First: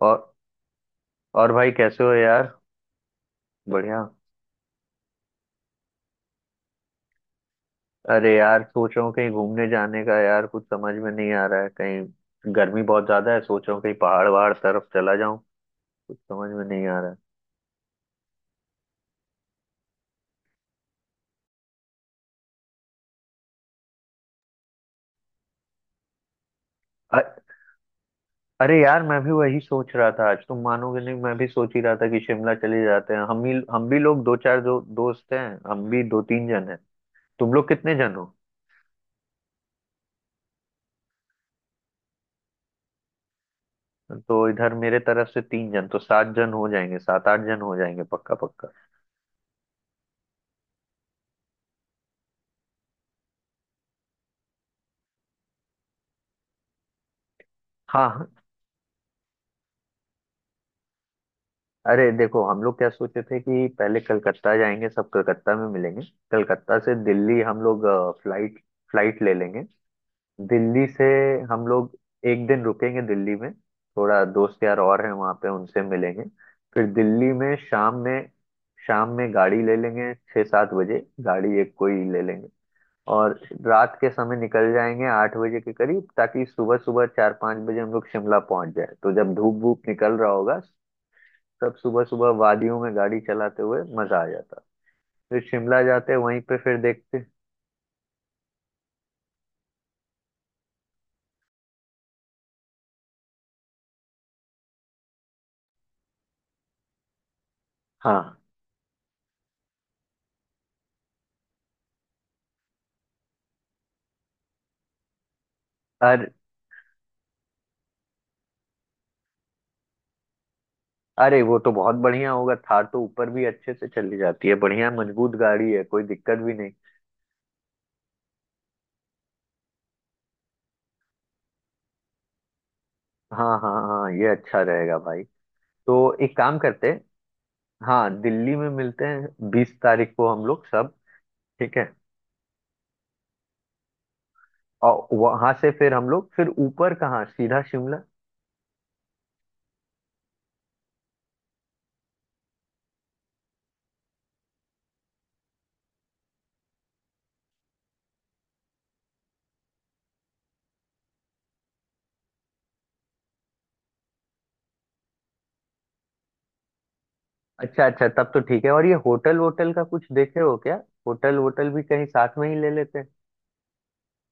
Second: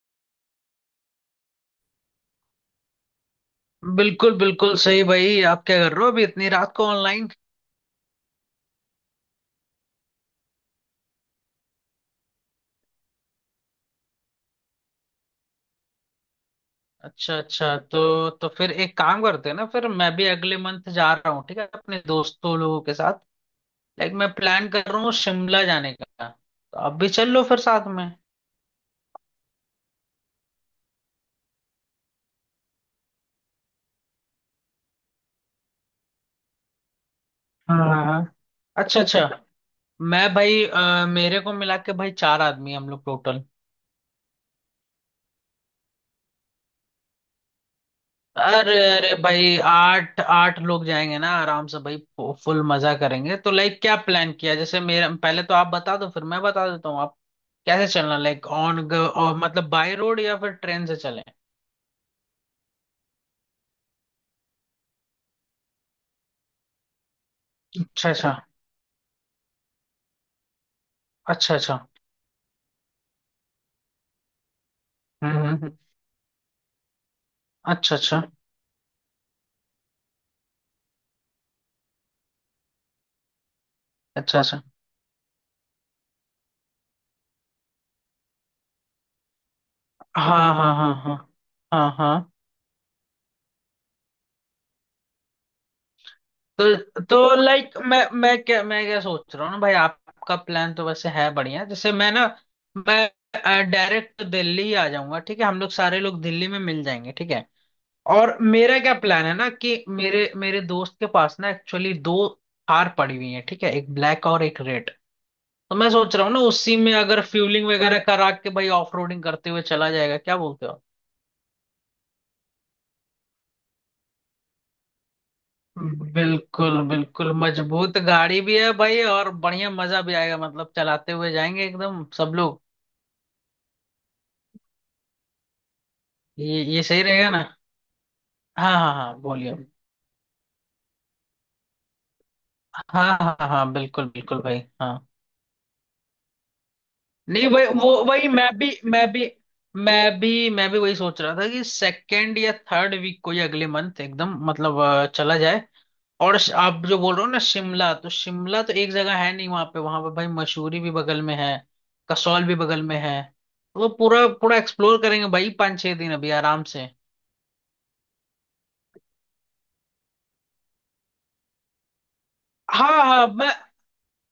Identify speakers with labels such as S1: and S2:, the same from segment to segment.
S1: और और भाई कैसे हो यार? बढ़िया।
S2: बिल्कुल बिल्कुल सही भाई। आप क्या कर रहे हो अभी इतनी रात को ऑनलाइन?
S1: अरे यार, सोच रहा हूँ कहीं घूमने जाने का यार, कुछ समझ में नहीं आ रहा है। कहीं गर्मी बहुत ज्यादा है, सोच रहा हूँ कहीं पहाड़ वहाड़ तरफ चला जाऊं। कुछ समझ में नहीं आ रहा है।
S2: अच्छा अच्छा, तो फिर एक काम करते हैं ना। फिर मैं भी अगले मंथ जा रहा हूँ, ठीक है, अपने दोस्तों लोगों के साथ। लाइक, मैं प्लान कर रहा हूँ शिमला जाने का, तो आप भी चल
S1: अ-
S2: लो फिर साथ में।
S1: अरे यार, मैं भी वही सोच रहा था। आज तुम मानोगे नहीं, मैं भी सोच ही रहा था कि शिमला चले जाते हैं। हम भी लोग दो चार जो दोस्त हैं, हम भी दो तीन जन हैं। तुम लोग
S2: हाँ
S1: कितने
S2: हाँ
S1: जन हो?
S2: हाँ। अच्छा अच्छा। मैं भाई मेरे को मिला के भाई चार आदमी हैं हम लोग टोटल।
S1: तो इधर मेरे तरफ से तीन जन, तो सात जन हो जाएंगे, सात आठ जन हो जाएंगे, पक्का पक्का।
S2: अरे अरे भाई आठ आठ लोग जाएंगे ना आराम से भाई। फुल मजा करेंगे। तो लाइक क्या प्लान किया, जैसे मेरा पहले तो आप बता दो फिर मैं बता देता हूँ, आप कैसे चलना,
S1: हाँ।
S2: लाइक ऑन और मतलब बाय रोड या फिर ट्रेन से चलें।
S1: अरे देखो, हम लोग क्या सोचे थे कि पहले कलकत्ता जाएंगे, सब कलकत्ता में मिलेंगे। कलकत्ता से दिल्ली हम लोग
S2: अच्छा अच्छा।
S1: फ्लाइट फ्लाइट ले लेंगे। दिल्ली से
S2: अच्छा
S1: हम
S2: अच्छा।
S1: लोग एक दिन रुकेंगे दिल्ली में, थोड़ा दोस्त यार और हैं वहाँ
S2: हम्म
S1: पे,
S2: हम्म, हम्म।
S1: उनसे मिलेंगे। फिर दिल्ली में
S2: अच्छा
S1: शाम
S2: अच्छा।
S1: में शाम में गाड़ी ले लेंगे, 6 7 बजे गाड़ी एक कोई ले लेंगे। और रात के समय
S2: अच्छा अच्छा।
S1: निकल जाएंगे 8 बजे के करीब, ताकि सुबह सुबह 4 5 बजे हम लोग शिमला पहुंच जाए, तो जब धूप धूप निकल रहा
S2: हाँ
S1: होगा।
S2: हाँ हाँ हाँ।
S1: सब
S2: हाँ
S1: सुबह सुबह
S2: हाँ।
S1: वादियों में गाड़ी चलाते हुए मजा आ जाता। फिर शिमला जाते वहीं पे फिर
S2: तो
S1: देखते।
S2: तो लाइक मैं क्या, मैं क्या सोच रहा हूँ ना भाई, आपका प्लान तो वैसे है बढ़िया। जैसे मैं ना, मैं डायरेक्ट दिल्ली ही आ जाऊंगा, ठीक है, हम लोग सारे लोग दिल्ली में मिल जाएंगे, ठीक है।
S1: हाँ।
S2: और मेरा क्या प्लान है ना कि मेरे मेरे दोस्त के पास ना एक्चुअली दो कार पड़ी हुई है, ठीक है, एक ब्लैक और एक रेड। तो मैं सोच रहा
S1: अरे
S2: हूँ ना उसी में अगर फ्यूलिंग वगैरह करा के भाई ऑफ रोडिंग करते हुए चला जाएगा, क्या बोलते हो?
S1: अरे, वो तो बहुत बढ़िया होगा। थार तो ऊपर भी अच्छे से चली जाती है, बढ़िया मजबूत गाड़ी है, कोई दिक्कत भी नहीं।
S2: बिल्कुल बिल्कुल मजबूत गाड़ी भी है भाई और बढ़िया मजा भी आएगा, मतलब चलाते हुए जाएंगे एकदम सब लोग।
S1: हाँ हाँ हाँ, ये अच्छा रहेगा भाई। तो एक काम
S2: ये
S1: करते हैं।
S2: सही रहेगा ना।
S1: हाँ, दिल्ली में
S2: हाँ हाँ
S1: मिलते
S2: हाँ
S1: हैं
S2: बोलिए।
S1: 20 तारीख को हम लोग सब। ठीक है।
S2: हाँ हाँ हाँ बिल्कुल बिल्कुल भाई
S1: और
S2: हाँ।
S1: वहां से फिर हम लोग फिर ऊपर कहाँ,
S2: नहीं
S1: सीधा
S2: भाई वो
S1: शिमला।
S2: वही, मैं भी वही सोच रहा था कि सेकेंड या थर्ड वीक को ही अगले मंथ एकदम मतलब चला जाए। और आप जो बोल रहे हो ना शिमला, तो शिमला तो एक जगह है नहीं, वहां पे वहां पे भाई मसूरी भी बगल में है, कसौल भी बगल में है। तो पूरा पूरा एक्सप्लोर करेंगे भाई पाँच छह दिन अभी आराम से।
S1: अच्छा अच्छा, तब तो ठीक है। और ये होटल वोटल का कुछ देखे हो क्या? होटल वोटल भी कहीं साथ में ही ले लेते
S2: हाँ
S1: हैं।
S2: हाँ, मैं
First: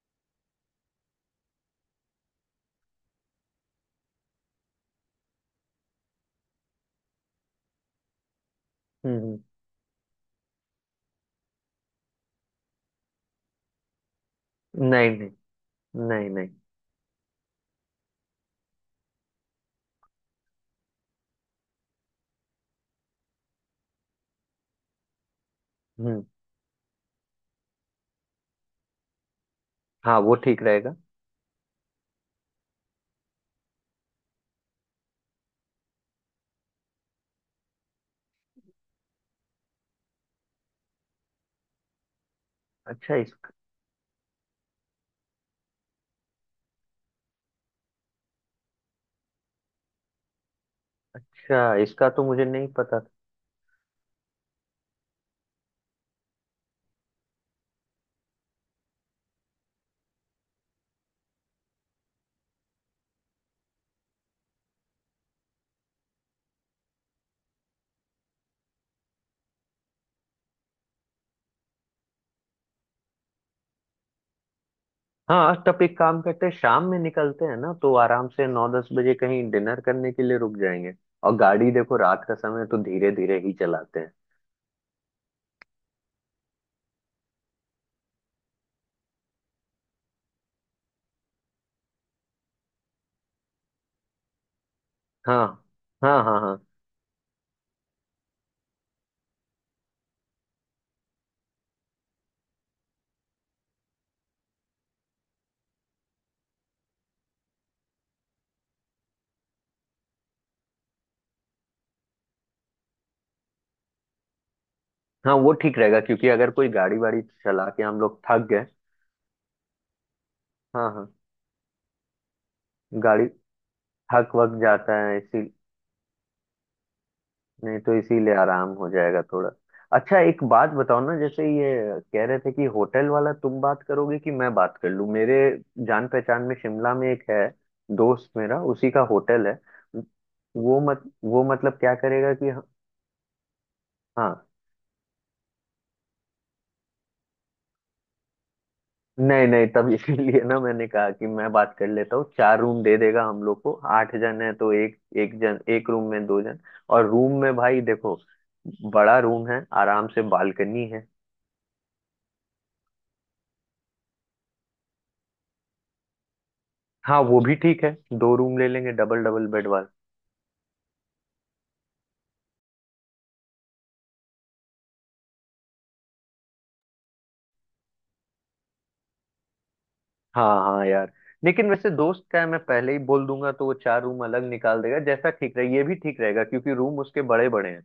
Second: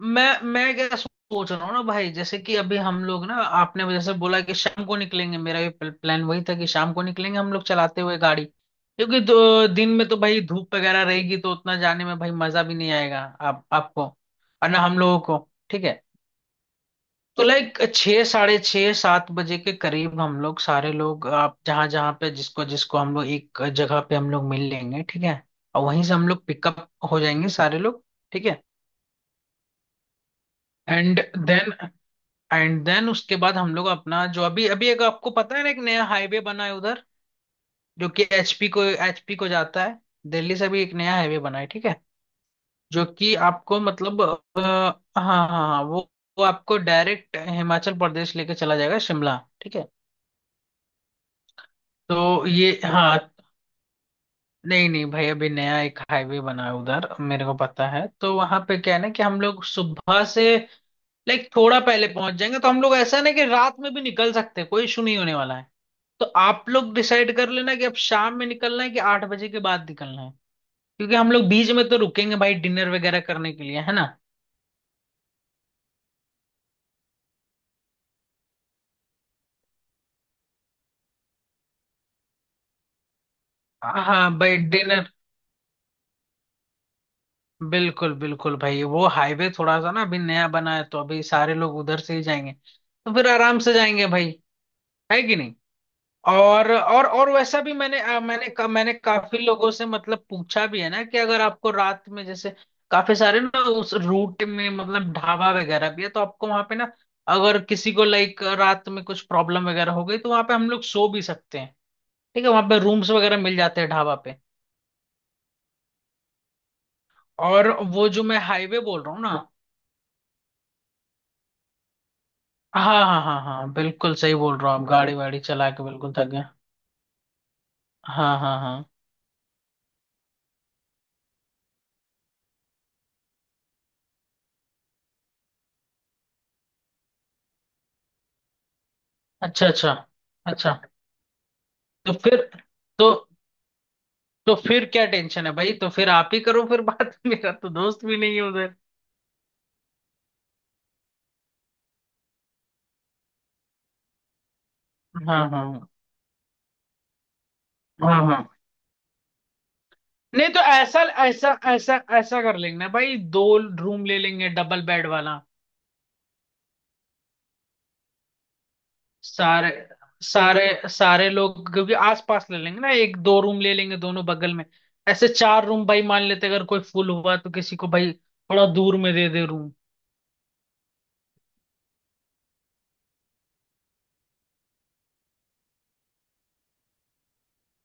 S2: मैं मैं क्या सोच रहा हूँ ना भाई, जैसे कि अभी हम लोग ना, आपने जैसे बोला कि शाम को निकलेंगे, मेरा भी प्लान वही था कि शाम को निकलेंगे हम लोग चलाते हुए गाड़ी, क्योंकि
S1: हम्म
S2: दो दिन में तो भाई धूप वगैरह रहेगी तो उतना जाने में भाई मजा भी नहीं आएगा, आप आपको और ना हम
S1: नहीं
S2: लोगों
S1: नहीं,
S2: को, ठीक है।
S1: नहीं नहीं।
S2: तो लाइक छः साढ़े छः सात बजे के करीब हम लोग सारे लोग, आप जहाँ जहाँ पे जिसको जिसको, हम लोग एक जगह पे हम लोग मिल लेंगे, ठीक है। और वहीं से
S1: हम्म
S2: हम लोग पिकअप हो जाएंगे सारे लोग। ठीक है।
S1: हाँ, वो ठीक रहेगा।
S2: एंड देन, उसके बाद हम लोग अपना जो अभी अभी, एक आपको पता है ना एक नया हाईवे बना है उधर, जो कि एचपी को जाता है। दिल्ली से भी एक नया हाईवे बना है, ठीक है। जो
S1: अच्छा।
S2: कि आपको मतलब हाँ हाँ हाँ वो आपको डायरेक्ट हिमाचल प्रदेश लेके चला जाएगा शिमला, ठीक है।
S1: इसका इसका तो मुझे
S2: तो
S1: नहीं
S2: ये,
S1: पता था।
S2: हाँ। नहीं नहीं भाई अभी नया एक हाईवे बना है उधर, मेरे को पता है। तो वहां पे क्या है ना कि हम लोग सुबह से लाइक थोड़ा पहले पहुंच जाएंगे। तो हम लोग ऐसा ना कि रात में भी निकल सकते हैं, कोई इशू नहीं होने वाला है। तो आप लोग डिसाइड कर लेना कि अब शाम में निकलना है कि आठ बजे के बाद निकलना है, क्योंकि हम लोग बीच में तो रुकेंगे भाई डिनर वगैरह करने के लिए, है ना।
S1: हाँ, तब एक काम करते हैं। शाम में निकलते हैं ना, तो आराम से 9 10 बजे कहीं डिनर करने के लिए रुक जाएंगे। और गाड़ी देखो रात का समय है, तो धीरे धीरे ही चलाते हैं।
S2: हाँ भाई डिनर। बिल्कुल बिल्कुल भाई, वो हाईवे थोड़ा सा ना अभी नया बना है तो अभी सारे लोग उधर से ही जाएंगे, तो फिर आराम से जाएंगे भाई, है कि नहीं।
S1: हाँ हाँ हाँ हाँ।
S2: और वैसा भी मैंने मैंने मैंने काफी लोगों से मतलब पूछा भी है ना, कि अगर आपको रात में जैसे काफी सारे ना उस रूट में मतलब ढाबा वगैरह भी है, तो आपको वहां पे ना, अगर किसी को लाइक रात में कुछ प्रॉब्लम वगैरह हो गई, तो वहां पे हम लोग सो भी सकते हैं, ठीक है, वहां पे रूम्स वगैरह मिल जाते हैं ढाबा पे।
S1: हाँ, वो ठीक रहेगा, क्योंकि अगर कोई गाड़ी वाड़ी चला
S2: और
S1: के हम
S2: वो
S1: लोग
S2: जो मैं
S1: थक गए।
S2: हाईवे बोल रहा हूँ ना।
S1: हाँ हाँ।
S2: हाँ हाँ
S1: गाड़ी
S2: हाँ हाँ बिल्कुल
S1: थक
S2: सही
S1: वक
S2: बोल रहा हूँ, आप
S1: जाता
S2: गाड़ी
S1: है
S2: वाड़ी
S1: इसी।
S2: चला के बिल्कुल थक गए।
S1: नहीं तो इसीलिए
S2: हाँ हाँ
S1: आराम
S2: हाँ।
S1: हो जाएगा थोड़ा। अच्छा एक बात बताओ ना, जैसे ये कह रहे थे कि होटल वाला तुम बात करोगे कि मैं बात कर लूं। मेरे जान पहचान में शिमला में एक है, दोस्त मेरा, उसी का होटल है।
S2: अच्छा अच्छा
S1: वो
S2: अच्छा।
S1: मत वो मतलब क्या
S2: तो
S1: करेगा
S2: फिर
S1: कि।
S2: तो
S1: हाँ।
S2: तो फिर क्या टेंशन है भाई, तो फिर आप ही करो फिर बात मेरा तो दोस्त भी नहीं है उधर।
S1: नहीं नहीं, तब इसीलिए ना मैंने कहा कि मैं बात कर लेता हूँ। चार रूम दे देगा हम लोग को, आठ जन है तो एक एक
S2: हाँ
S1: जन,
S2: हाँ
S1: एक रूम में दो जन। और रूम में भाई
S2: हाँ
S1: देखो,
S2: हाँ।
S1: बड़ा रूम है आराम से,
S2: नहीं, तो
S1: बालकनी
S2: ऐसा
S1: है।
S2: ऐसा ऐसा ऐसा कर लेंगे ना भाई, दो रूम ले लेंगे डबल बेड वाला।
S1: हाँ, वो भी ठीक है। दो रूम ले लेंगे डबल डबल बेड
S2: सारे
S1: वाला।
S2: सारे सारे लोग क्योंकि आसपास ले लेंगे ना, एक दो रूम ले लेंगे दोनों बगल में, ऐसे चार रूम भाई। मान लेते अगर कोई फुल हुआ तो किसी को भाई थोड़ा दूर में दे दे रूम।
S1: हाँ हाँ यार, लेकिन वैसे दोस्त का है, मैं पहले ही बोल दूंगा तो वो चार रूम अलग निकाल देगा। जैसा ठीक रहे, ये भी ठीक रहेगा क्योंकि रूम उसके बड़े बड़े हैं।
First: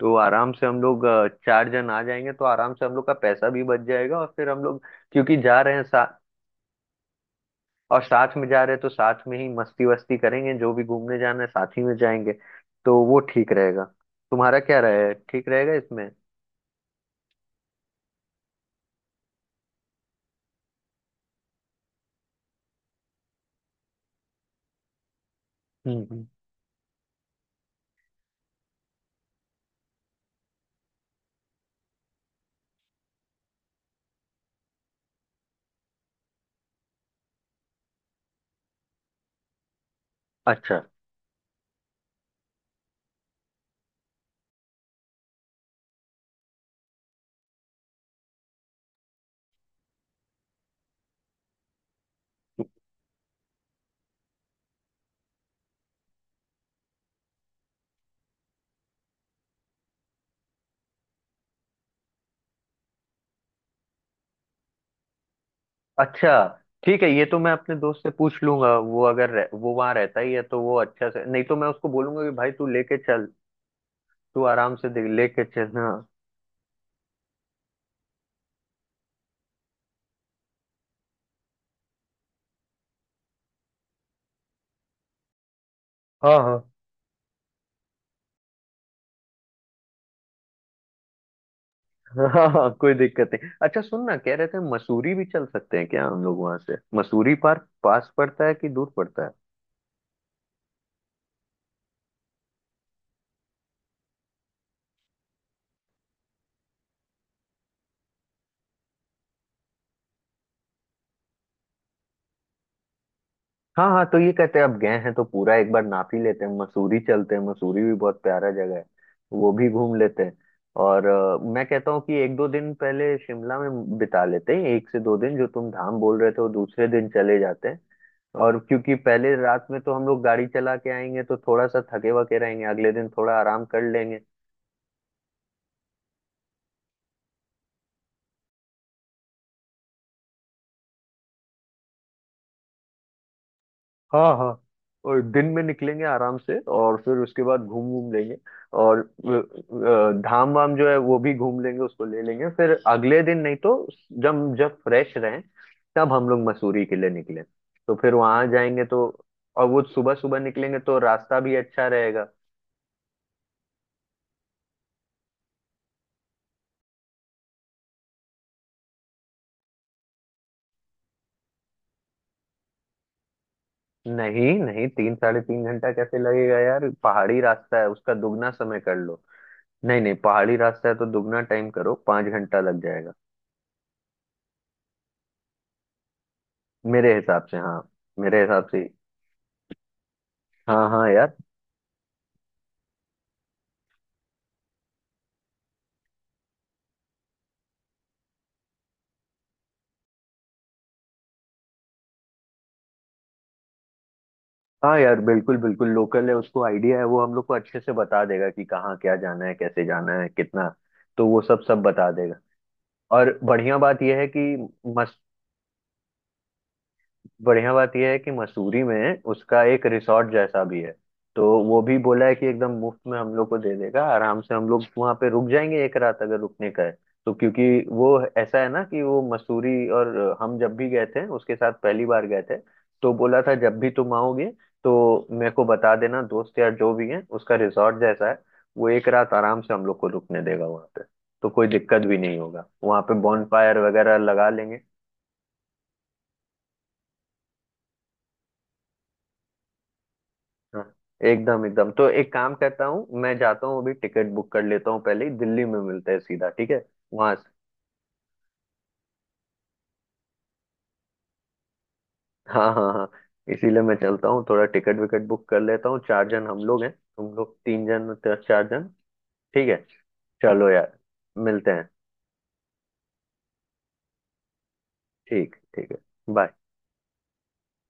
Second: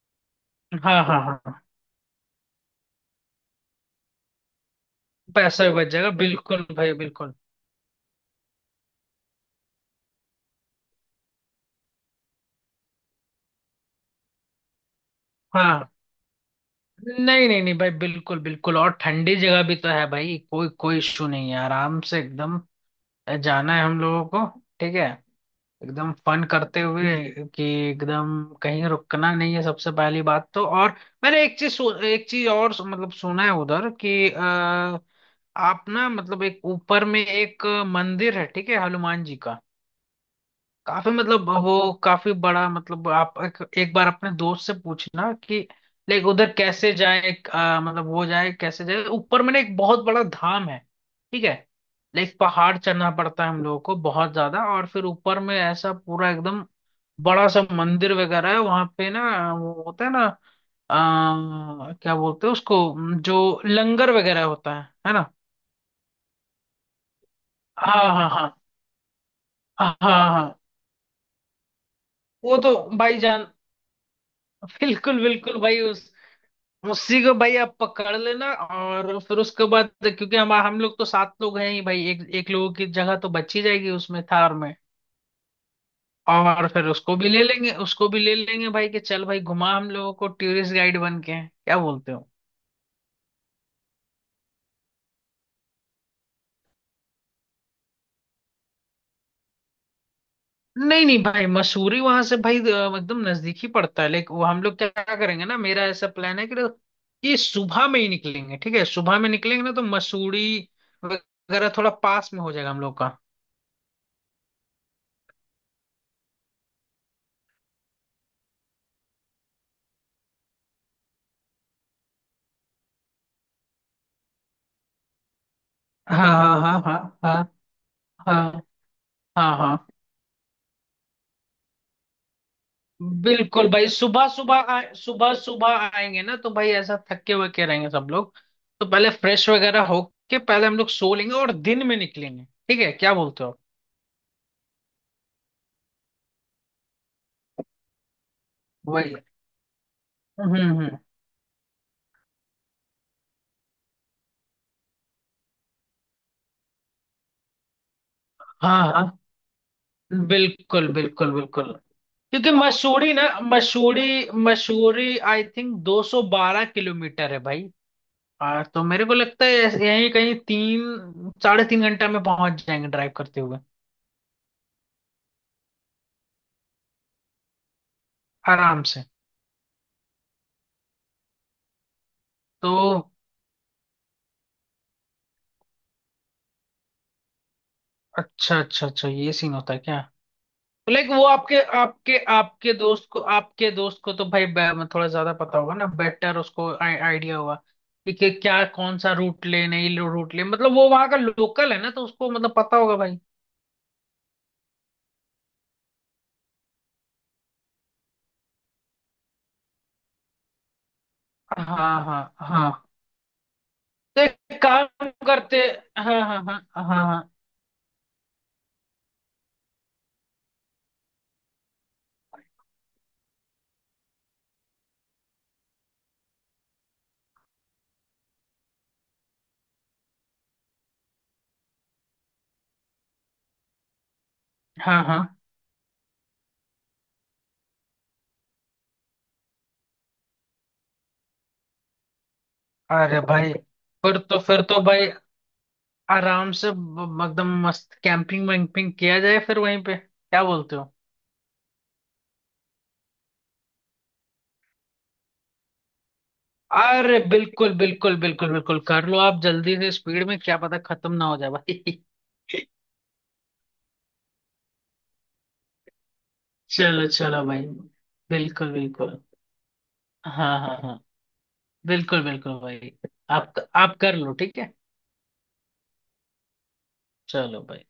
S1: तो आराम से हम
S2: हाँ
S1: लोग
S2: हाँ हाँ।
S1: चार जन आ जाएंगे तो आराम से हम लोग का पैसा भी बच जाएगा, और फिर हम लोग, क्योंकि जा
S2: पैसा
S1: रहे
S2: भी
S1: हैं
S2: बच जाएगा
S1: साथ।
S2: बिल्कुल भाई बिल्कुल।
S1: और साथ में जा रहे हैं तो साथ में ही मस्ती वस्ती करेंगे। जो भी घूमने जाना है साथ ही में जाएंगे। तो वो ठीक रहेगा। तुम्हारा क्या रहे, ठीक रहेगा
S2: हाँ।
S1: इसमें?
S2: नहीं नहीं नहीं भाई बिल्कुल बिल्कुल, और ठंडी जगह भी तो है भाई, कोई कोई इशू नहीं है, आराम से एकदम जाना है हम लोगों को, ठीक है,
S1: हम्म
S2: एकदम
S1: हम्म।
S2: फन करते हुए कि एकदम कहीं रुकना नहीं है सबसे पहली बात। तो और मैंने एक चीज और मतलब सुना है उधर कि आप ना मतलब एक ऊपर में एक मंदिर है, ठीक है, हनुमान जी का।
S1: अच्छा
S2: काफी मतलब वो काफी बड़ा, मतलब आप एक बार अपने दोस्त से पूछना कि लाइक उधर कैसे जाए, मतलब वो जाए कैसे जाए, ऊपर में ना एक बहुत बड़ा धाम है, ठीक है, लाइक पहाड़ चढ़ना पड़ता है हम लोगों को बहुत ज्यादा, और फिर ऊपर में ऐसा पूरा एकदम बड़ा सा मंदिर वगैरह है वहां पे ना, वो होता है ना, क्या बोलते हैं उसको, जो लंगर वगैरह होता है ना।
S1: अच्छा, ठीक है। ये तो मैं अपने दोस्त
S2: हाँ
S1: से
S2: हाँ
S1: पूछ
S2: हाँ
S1: लूंगा। वो अगर रह, वो वहां
S2: हाँ हाँ
S1: रहता ही है,
S2: हाँ।
S1: तो वो अच्छा से, नहीं तो मैं उसको बोलूंगा कि भाई
S2: वो
S1: तू
S2: तो
S1: लेके
S2: भाई
S1: चल।
S2: जान,
S1: तू आराम से देख,
S2: बिल्कुल
S1: लेके
S2: बिल्कुल
S1: चल,
S2: भाई
S1: हाँ।
S2: उसी को भाई आप पकड़ लेना। और फिर उसके बाद क्योंकि हम लोग तो सात लोग हैं ही भाई, एक एक लोगों की जगह तो बची जाएगी उसमें थार में,
S1: हाँ
S2: और फिर उसको भी ले लेंगे, उसको भी ले लेंगे भाई कि चल भाई घुमा हम लोगों को टूरिस्ट गाइड बन के, क्या बोलते
S1: हाँ
S2: हो?
S1: हाँ हाँ कोई दिक्कत नहीं। अच्छा सुन ना, कह रहे थे मसूरी भी चल सकते हैं क्या हम लोग? वहां से मसूरी पार्क पास पड़ता है कि दूर पड़ता है?
S2: नहीं नहीं भाई मसूरी वहां से भाई एकदम नजदीक ही पड़ता है, लेकिन वो हम लोग क्या करेंगे ना, मेरा ऐसा प्लान है कि ये सुबह में ही निकलेंगे, ठीक है, सुबह में निकलेंगे ना तो मसूरी वगैरह थोड़ा पास में हो जाएगा हम लोग का।
S1: हाँ हाँ, तो ये कहते हैं अब गए हैं तो पूरा एक बार नाप ही लेते हैं। मसूरी चलते हैं, मसूरी भी बहुत प्यारा जगह है, वो भी घूम लेते हैं। और मैं कहता हूँ कि एक दो दिन पहले शिमला में बिता लेते हैं। एक से दो दिन जो तुम धाम बोल रहे थे, वो
S2: हाँ हाँ
S1: दूसरे दिन
S2: हाँ हाँ
S1: चले जाते हैं।
S2: हाँ
S1: और
S2: हाँ
S1: क्योंकि पहले
S2: हाँ
S1: रात
S2: हाँ
S1: में तो हम लोग गाड़ी चला के आएंगे, तो थोड़ा सा थके वके रहेंगे, अगले दिन थोड़ा आराम
S2: बिल्कुल भाई,
S1: कर लेंगे।
S2: सुबह सुबह आए, सुबह सुबह आएंगे ना तो भाई ऐसा थके हुए के रहेंगे सब लोग, तो पहले फ्रेश वगैरह होके पहले हम लोग सो लेंगे और दिन में निकलेंगे। ठीक है, क्या बोलते हो आप?
S1: हाँ हाँ। और दिन में निकलेंगे आराम से, और फिर उसके बाद घूम घूम लेंगे। और
S2: वही,
S1: धाम वाम जो है
S2: हम्म।
S1: वो भी घूम लेंगे, उसको ले लेंगे फिर अगले दिन। नहीं तो जब जब फ्रेश रहें, तब हम लोग मसूरी के लिए निकले, तो फिर वहां
S2: हाँ
S1: जाएंगे तो।
S2: हाँ
S1: और वो सुबह सुबह निकलेंगे
S2: बिल्कुल
S1: तो
S2: बिल्कुल
S1: रास्ता भी
S2: बिल्कुल,
S1: अच्छा रहेगा।
S2: क्योंकि मसूरी ना, Mussoorie Mussoorie I think 212 kilometre है भाई। तो मेरे को लगता है ऐसे- यहीं कहीं तीन साढ़े तीन घंटा में पहुंच जाएंगे ड्राइव करते हुए
S1: नहीं नहीं, 3 साढ़े 3 घंटा कैसे लगेगा यार? पहाड़ी रास्ता है, उसका दुगना समय
S2: आराम
S1: कर
S2: से।
S1: लो। नहीं नहीं, पहाड़ी रास्ता है तो दुगना टाइम करो, 5 घंटा
S2: तो
S1: लग जाएगा। मेरे हिसाब से, हाँ। मेरे
S2: अच्छा
S1: हिसाब
S2: अच्छा
S1: से।
S2: अच्छा, ये सीन होता है क्या?
S1: हाँ
S2: लाइक
S1: हाँ
S2: वो
S1: यार।
S2: आपके आपके आपके दोस्त को, आपके दोस्त को तो भाई थोड़ा ज्यादा पता होगा ना बेटर, उसको आइडिया होगा कि क्या कौन सा रूट ले, नहीं रूट ले मतलब वो वहां का लोकल है ना तो उसको मतलब पता होगा भाई।
S1: हाँ यार, बिल्कुल बिल्कुल लोकल है, उसको आइडिया है। वो हम लोग को अच्छे से बता देगा कि कहाँ क्या जाना है, कैसे जाना है, कितना। तो वो सब सब
S2: हाँ
S1: बता
S2: हाँ
S1: देगा।
S2: हाँ।
S1: और
S2: तो एक काम करते। हाँ हाँ हाँ हाँ
S1: बढ़िया बात यह है कि मसूरी में उसका एक रिसॉर्ट जैसा भी है। तो वो भी बोला है कि एकदम मुफ्त में हम लोग को दे देगा। आराम से हम लोग वहाँ पे रुक जाएंगे एक रात, अगर रुकने का है तो, क्योंकि वो ऐसा है ना कि वो मसूरी, और हम जब भी गए थे उसके साथ पहली बार गए थे, तो बोला था जब भी तुम आओगे
S2: हाँ हाँ
S1: तो
S2: हाँ।
S1: मेरे को बता देना दोस्त, यार जो भी है उसका रिसॉर्ट जैसा है, वो एक रात आराम से हम लोग को रुकने देगा वहाँ पे। तो कोई दिक्कत भी नहीं होगा, वहाँ पे
S2: अरे
S1: बॉन
S2: भाई
S1: फायर वगैरह
S2: फिर तो
S1: लगा
S2: फिर
S1: लेंगे।
S2: तो भाई आराम से एकदम मस्त कैंपिंग वैम्पिंग किया जाए फिर वहीं पे, क्या बोलते हो?
S1: हाँ, एकदम एकदम। तो एक काम करता हूँ, मैं जाता हूँ, अभी टिकट बुक कर लेता हूँ। पहले ही दिल्ली में मिलते हैं सीधा, ठीक है?
S2: अरे
S1: वहां से,
S2: बिल्कुल बिल्कुल बिल्कुल बिल्कुल कर लो, आप जल्दी से स्पीड में, क्या पता खत्म ना हो जाए भाई
S1: हाँ हाँ हाँ, इसीलिए मैं चलता हूँ, थोड़ा टिकट विकट बुक कर लेता हूँ। चार जन हम लोग हैं,
S2: चलो
S1: तुम
S2: चलो
S1: लोग
S2: भाई,
S1: तीन जन, चार
S2: बिल्कुल
S1: जन।
S2: बिल्कुल,
S1: ठीक है।
S2: हाँ
S1: चलो
S2: हाँ
S1: यार,
S2: हाँ
S1: मिलते हैं।
S2: बिल्कुल बिल्कुल भाई। आप कर लो ठीक है।
S1: ठीक ठीक है। बाय।
S2: चलो भाई।